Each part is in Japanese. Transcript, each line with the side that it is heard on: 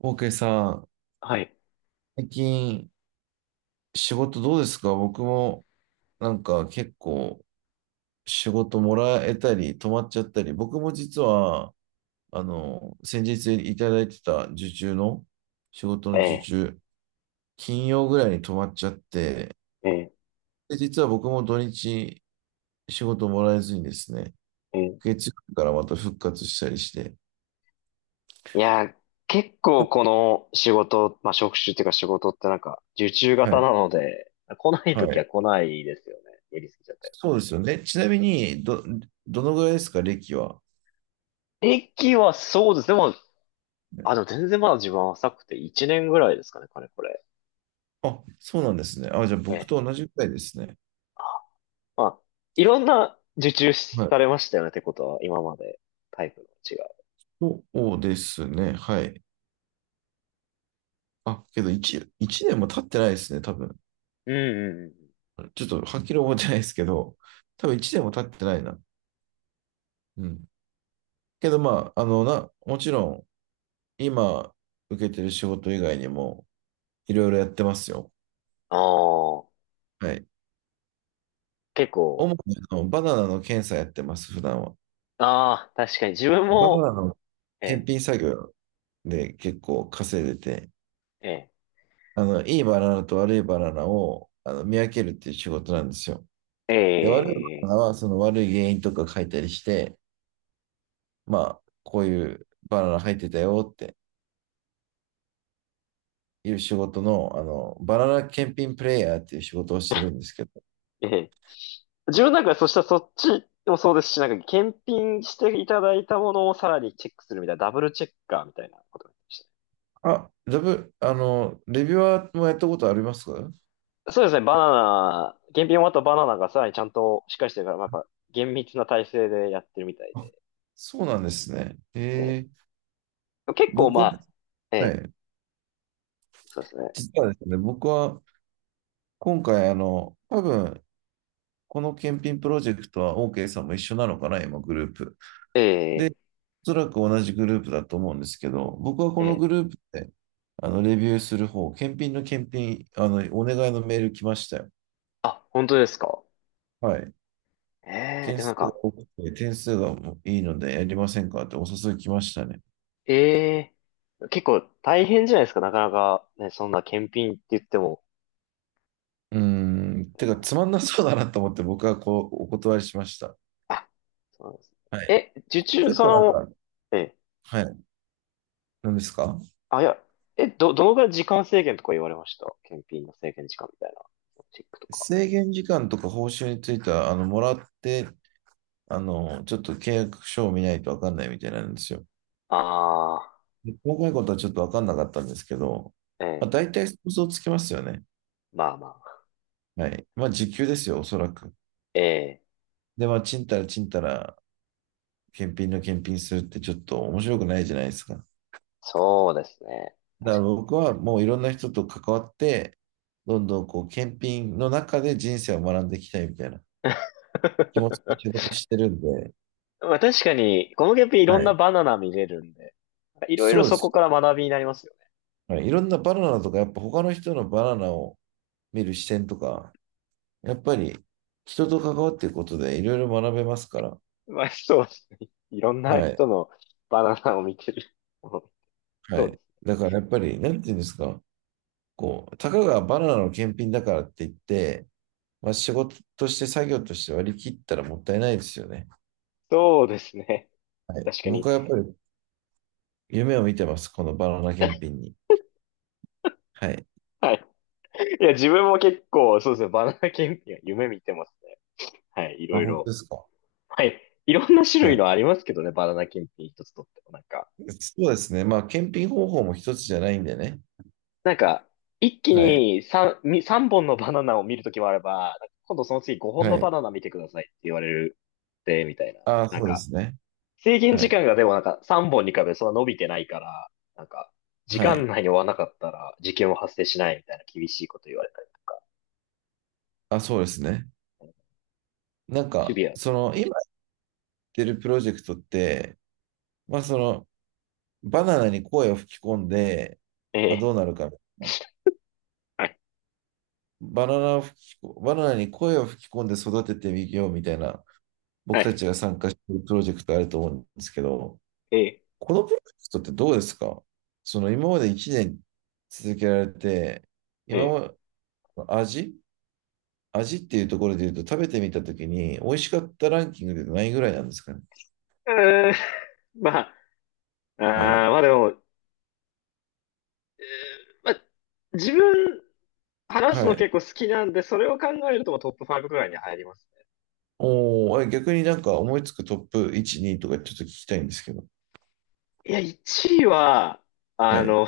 right: オーケーさん、
left: はい。
right: 最近仕事どうですか？僕もなんか結構仕事もらえたり止まっちゃったり、僕も実はあの先日いただいてた受注の仕事の
left: え
right: 受
left: え、
right: 注、金曜ぐらいに止まっちゃって、
left: ええ、
right: で、実は僕も土日仕事もらえずにですね、
left: ええ。
right: 月曜日からまた復活したりして、
left: いやー、結構この仕事、まあ、職種っていうか仕事ってなんか、受注
right: は
left: 型
right: い、
left: なので、来ない
right: は
left: とき
right: い。
left: は来ないですよね。やりすぎちゃったり。
right: そうですよね。ちなみに、どのぐらいですか、歴は？
left: 駅はそうです。でも、でも全然まだ自分は浅くて1年ぐらいですかね、かれこれ。
right: あ、そうなんですね。あ、じゃあ
left: え
right: 僕
left: え。
right: と同じくらいですね。
left: まあ、いろんな受注
right: は
left: さ
right: い。
left: れましたよねってことは、今までタイプの違う。
right: そうですね。はい。あ、けど1、一年も経ってないですね、多分。
left: うんうんうん。
right: ちょっとはっきり覚えてないですけど、多分1年も経ってないな。うん。けどまあ、あの、もちろん、今受けてる仕事以外にも、いろいろやってますよ。
left: ああ、
right: はい。
left: 結構、
right: 主にあのバナナの検査やってます、普段は。
left: ああ、確かに自分
right: バナ
left: も、
right: ナの
left: え
right: 検
left: え、
right: 品作業で結構稼いでて、
left: ええ、
right: あの、いいバナナと悪いバナナをあの見分けるっていう仕事なんですよ。
left: え
right: で、悪いバナ
left: え、
right: ナはその悪い原因とか書いたりして、まあ、こういうバナナ入ってたよっていう仕事の、あの、バナナ検品プレイヤーっていう仕事をしてるんですけど。
left: ええ自分なんかそしたらそっちもそうですし、なんか検品していただいたものをさらにチェックするみたいな、ダブルチェッカーみたいなことでました
right: あ、あの、レビュアーもやったことありますか？
left: ね。そうですね、バナナ、検品終わったバナナがさらにちゃんとしっかりしてるから、まあやっぱ厳密な体制でやってるみたい
right: あ、
left: で。
right: そうなんですね。
left: ええ結構
right: 僕
left: ま
right: は、
left: あ、え
right: は
left: え、
right: い、
left: そうですね。
right: 実はですね、僕は今回、あの、多分、この検品プロジェクトは OK さんも一緒なのかな、今、グループ。
left: え
right: で、
left: え、
right: おそらく同じグループだと思うんですけど、僕は
left: え
right: この
left: え。
right: グループで、あの、レビューする方、検品の検品、あの、お願いのメール来ましたよ。
left: あ、本当ですか。
right: はい。
left: ええ、
right: 件
left: でもな
right: 数
left: ん
right: が
left: か、
right: 多くて、点数がもういいのでやりませんかってお誘い来ましたね。
left: ええ、結構大変じゃないですか、なかなかね、そんな検品って言っても。
right: うーん、てか、つまんなそうだなと思って僕はこう、お断りしました。
left: あそうなんですね。
right: はい。
left: え、受注、
right: 結
left: そ
right: 構なん
left: の、
right: か、
left: え、
right: はい。何ですか？
left: あ、いや、え、どのぐらい時間制限とか言われました検品の制限時間みたいな。チェックとか。
right: 制限時間とか報酬については、あの、もらって、あの、ちょっと契約書を見ないとわかんないみたいなんですよ。
left: あ
right: 細かいことはちょっと分かんなかったんですけど、
left: あ、え
right: まあ、
left: え、
right: 大体想像つきますよね。
left: まあまあ。
right: はい。まあ、時給ですよ、おそらく。
left: ええ、
right: で、まあ、ちんたらちんたら、検品の検品するってちょっと面白くないじゃないですか。
left: そうですね。
right: だか
left: 確
right: ら
left: か
right: 僕はもういろんな人と関わって、どんどんこう、検品の中で人生を学んでいきたいみたいな
left: に。
right: 気持ちで仕事してるんで、
left: まあ確かに、この検品いろ
right: は
left: んな
right: い。
left: バナナ見れるんで、いろいろ
right: そうで
left: そこ
right: す
left: か
right: よ。
left: ら学びになりますよね。
right: はい。いろんなバナナとか、やっぱ他の人のバナナを見る視点とか、やっぱり人と関わっていくことでいろいろ学べますから、
left: まあそうですね。いろんな
right: はい。
left: 人のバナナを見てる。
right: は
left: そう
right: い。
left: です。
right: だからやっぱり、なんていうんですか、こう、たかがバナナの検品だからって言って、まあ、仕事として作業として割り切ったらもったいないですよね。
left: そうですね。
right: はい。
left: 確か
right: 僕
left: に。
right: はやっぱり夢を見てます、このバナナ検品に。はい。
left: はい。いや、自分も結構、そうですね、バナナ検品は夢見てますね。はい、い
right: あ、
left: ろい
right: 本当
left: ろ。
right: ですか。
left: はい、いろんな種
right: は
left: 類
right: い。
left: のありますけどね、バナナ検品一つとっても。なんか、
right: そうですね。まあ、検品方法も一つじゃないんでね。
left: なんか、一気
right: はい。
left: に三本のバナナを見るときもあれば、なんか今度その次5本の
right: は
left: バ
right: い。
left: ナナ見てくださいって言われるで、みたいな。
right: あ、
left: なん
right: そうで
left: か、
right: すね。
left: 制限
right: は
left: 時
right: い。
left: 間がでもなんか3本に比べてそんな伸びてないから、なんか、時
right: は
left: 間
right: い。
left: 内に終わらなかったら事件は発生しないみたいな厳しいこと言われたり。
right: あ、そうですね。なん
left: シ
right: か、
left: ビア。
right: その、
left: え
right: 今
left: え、
right: やってるプロジェクトって、まあ、その、バナナに声を吹き込んで、
left: え
right: まあ、
left: え、
right: どうなるかみたいな。
left: はい、
right: バナナに声を吹き込んで育ててみようみたいな、
left: は
right: 僕た
left: い、
right: ちが参加しているプロジェクトあると思うんですけど、
left: ええ、
right: このプロジェクトってどうですか？その今まで1年続けられて、
left: え
right: 今ま
left: え。
right: で味味っていうところで言うと食べてみたときに、美味しかったランキングでないぐらいなんですかね。
left: うーん、まあ、
right: はい。
left: まあでも、まあ、自分、話す
right: は
left: の
right: い。
left: 結構好きなんで、それを考えるともうトップ5くらいに入りますね。
right: おー、あれ逆になんか思いつくトップ1、2とかちょっと聞きたいんですけど。
left: いや、1位は、
right: は
left: あ
right: い。
left: の、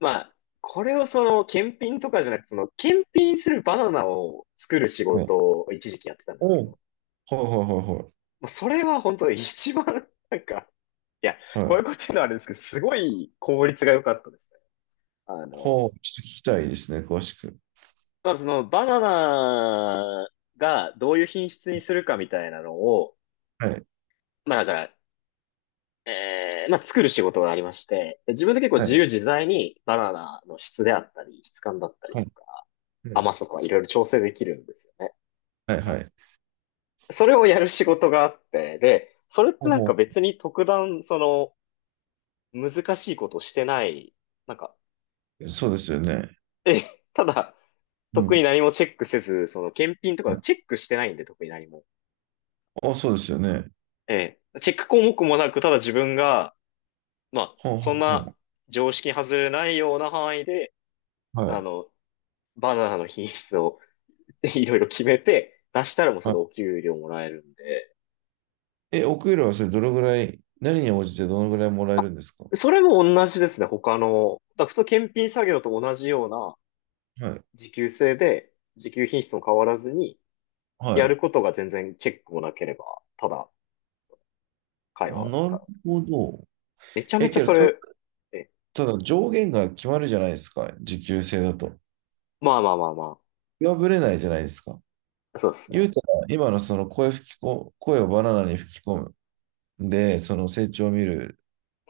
left: まあ、これをその、検品とかじゃなくて、その、検品するバナナを作る仕
right: はい。
left: 事を一時期やってたんです
right: お、
left: けど、
right: はい
left: も
right: はいは
left: うそれは本当に一番、なんか、いや、
right: いはい。
left: こ
right: は
left: ういう
right: い。
left: こと言うのはあれですけど、すごい効率が良かったですね。あ
right: は
left: の、
right: あ、ちょっと聞きたいですね、詳しく。
left: まあ、その、バナナがどういう品質にするかみたいなのを、
right: はい。
left: まあだから、まあ作る仕事がありまして、で自分で結構
right: は
left: 自由
right: い。
left: 自在にバナナの質であったり、質感だったり
right: は
left: と
right: い。
left: か、
right: はい。
left: 甘さとかいろいろ調整できるんですよね。
right: は
left: なん
right: い。は
left: か、
right: い、
left: それをやる仕事があって、で、それって
right: ほう
left: なんか
right: ほ
left: 別に特段、その、難しいことをしてない、なんか、
right: う。そうですよね。
left: え、ただ、
right: う
left: 特に
right: ん。
left: 何もチェックせず、その検品と
right: は
left: か
right: い、
left: チェックしてないんで、特に何も。
right: あ、そうですよね。
left: ええ。チェック項目もなく、ただ自分が、まあ、
right: ほうほ
left: そ
right: う
left: ん
right: ほ
left: な
right: う。
left: 常識に外れないような範囲で、
right: は
left: あ
right: い。
left: の、バナナの品質を いろいろ決めて、出したらもうそ
right: は
left: れで
right: い。
left: お給料もらえるんで。
right: え、お給料はそれどのぐらい、何に応じてどのぐらいもらえ
left: あ
right: るんですか？
left: それも同じですね、他の。だから普通検品作業と同じような
right: はい。
left: 時給制で、時給品質も変わらずに、
right: は
left: やる
right: い。
left: ことが全然チェックもなければ、ただ会
right: あ、
left: 話
right: な
left: が。
right: るほど。
left: めちゃ
right: え、
left: めちゃ
right: けど、
left: そ
right: それ、
left: れ、え、
right: ただ上限が決まるじゃないですか、時給制だと。
left: まあまあまあま
right: 破れないじゃないですか。
left: あ。そうですね。
right: 言うたら、今のその声吹きこ、声をバナナに吹き込む。で、その成長を見る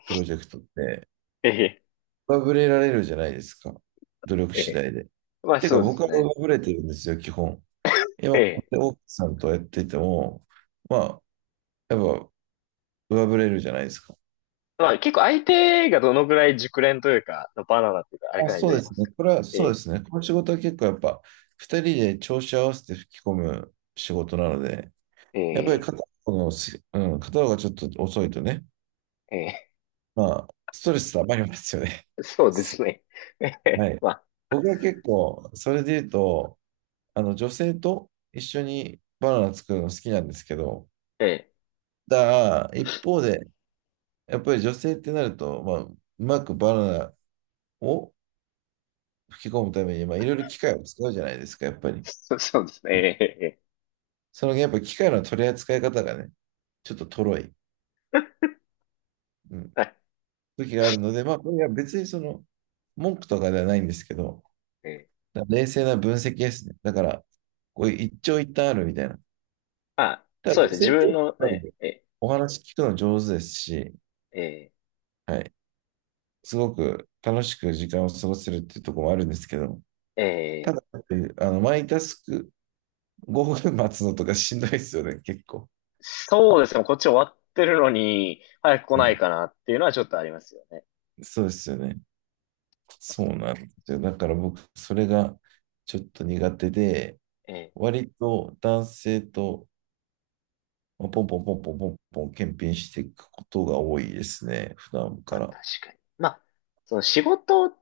right: プロジェクトって
left: ええ、
right: 上振れられるじゃないですか。努力
left: え
right: 次
left: え。
right: 第で。
left: まあ
right: てか
left: そうで
right: 僕
left: す
right: は上
left: ね。
right: 振れてるんですよ、基本。
left: え
right: 今、こ
left: え。
right: うやって奥さんとやってても、まあ、やっぱ上振れるじゃないですか。
left: まあ結構相手がどのぐらい熟練というか、バナナっていうか、あれ
right: あ、
left: かに
right: そ
left: よ
right: う
left: り
right: で
left: ま
right: す
left: す
right: ね。
left: か
right: これは
left: ら
right: そうで
left: ね。
right: すね。この仕事は結構やっぱ二人で調子合わせて吹き込む仕事なので、
left: ええ、
right: やっぱ
left: え
right: り
left: え、
right: 片方のす、うん、片方がちょっと遅いとね、
left: ええ。
right: まあ、ストレス溜まりますよね。
left: そうですね。えへ
right: は
left: へ
right: い。
left: まあ、
right: 僕は結構、それで言うと、あの、女性と一緒にバナナ作るの好きなんですけど、
left: ええ
right: だから一方で、やっぱり女性ってなると、まあ、うまくバナナを吹き込むために、まあ、いろいろ機械を使うじゃないですか、やっぱり。
left: そ、そうですね。ええええ
right: その、やっぱり機械の取り扱い方がね、ちょっととろい、うん、
left: はい。
right: 時があるので、まあ、これは別にその、文句とかではないんですけど、
left: ええ
right: だから冷静な分析ですね。だから、こういう一長一短あるみたいな。
left: まあ、
right: ただ、
left: そうです
right: 女
left: ね。自
right: 性って
left: 分
right: やっ
left: の
right: ぱり
left: ね、
right: ね
left: ええ、
right: お話聞くの上手ですし、
left: ええ、
right: はい。すごく楽しく時間を過ごせるっていうところもあるんですけど、た
left: ええ
right: だ、あの、マイタスク5分待つのとかしんどいですよね、結構。
left: そうですね。こっち終わってるのに、早く来
right: は
left: ない
right: い、
left: かなっていうのはちょっとありますよね。
right: そうですよね。
left: ま
right: そ
left: あ、それ
right: うなんですよ。だから僕、それがちょっと苦手で、
left: ええ、
right: 割と男性とまあポンポンポンポンポンポン検品していくことが多いですね、普段
left: ま
right: か
left: あ、確
right: ら。
left: かに。まあ、その仕事、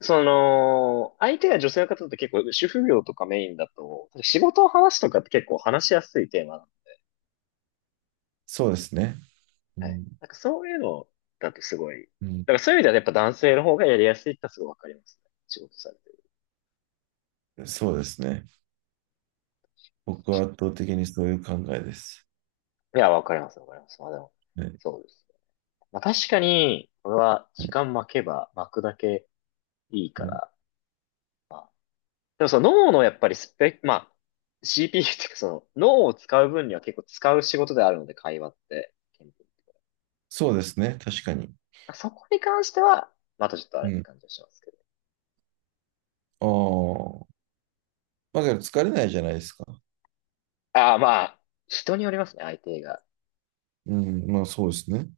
left: その、相手が女性の方って結構、主婦業とかメインだと、仕事を話すとかって結構話しやすいテーマ
right: そうですね。う
left: はい。
right: ん、
left: なんかそういうのだとすごい、だ
right: うん、
left: からそういう意味ではやっぱ男性の方がやりやすいってのはすごいわかりますね。仕事されてる。
right: そうですね。僕は圧倒的にそういう考えです。
left: いや、わかります、わかります。まあでも、
right: はい、
left: そうですね。まあ確かに、これは
right: は
left: 時
right: い、
left: 間巻けば巻くだけいいか
right: うん、
left: ら、まあ、でもその脳のやっぱりスペック、まあ、CPU っていうかその脳を使う分には結構使う仕事であるので、会話って。
right: そうですね、確かに。
left: まあそこに関しては、またちょっとあれ
right: う
left: って
right: ん。
left: 感じはしますけど。
right: ああ。まあ、だから疲れないじゃないですか。
left: ああ、まあ、人によりますね、相手が
right: うん。まあ、そうですね。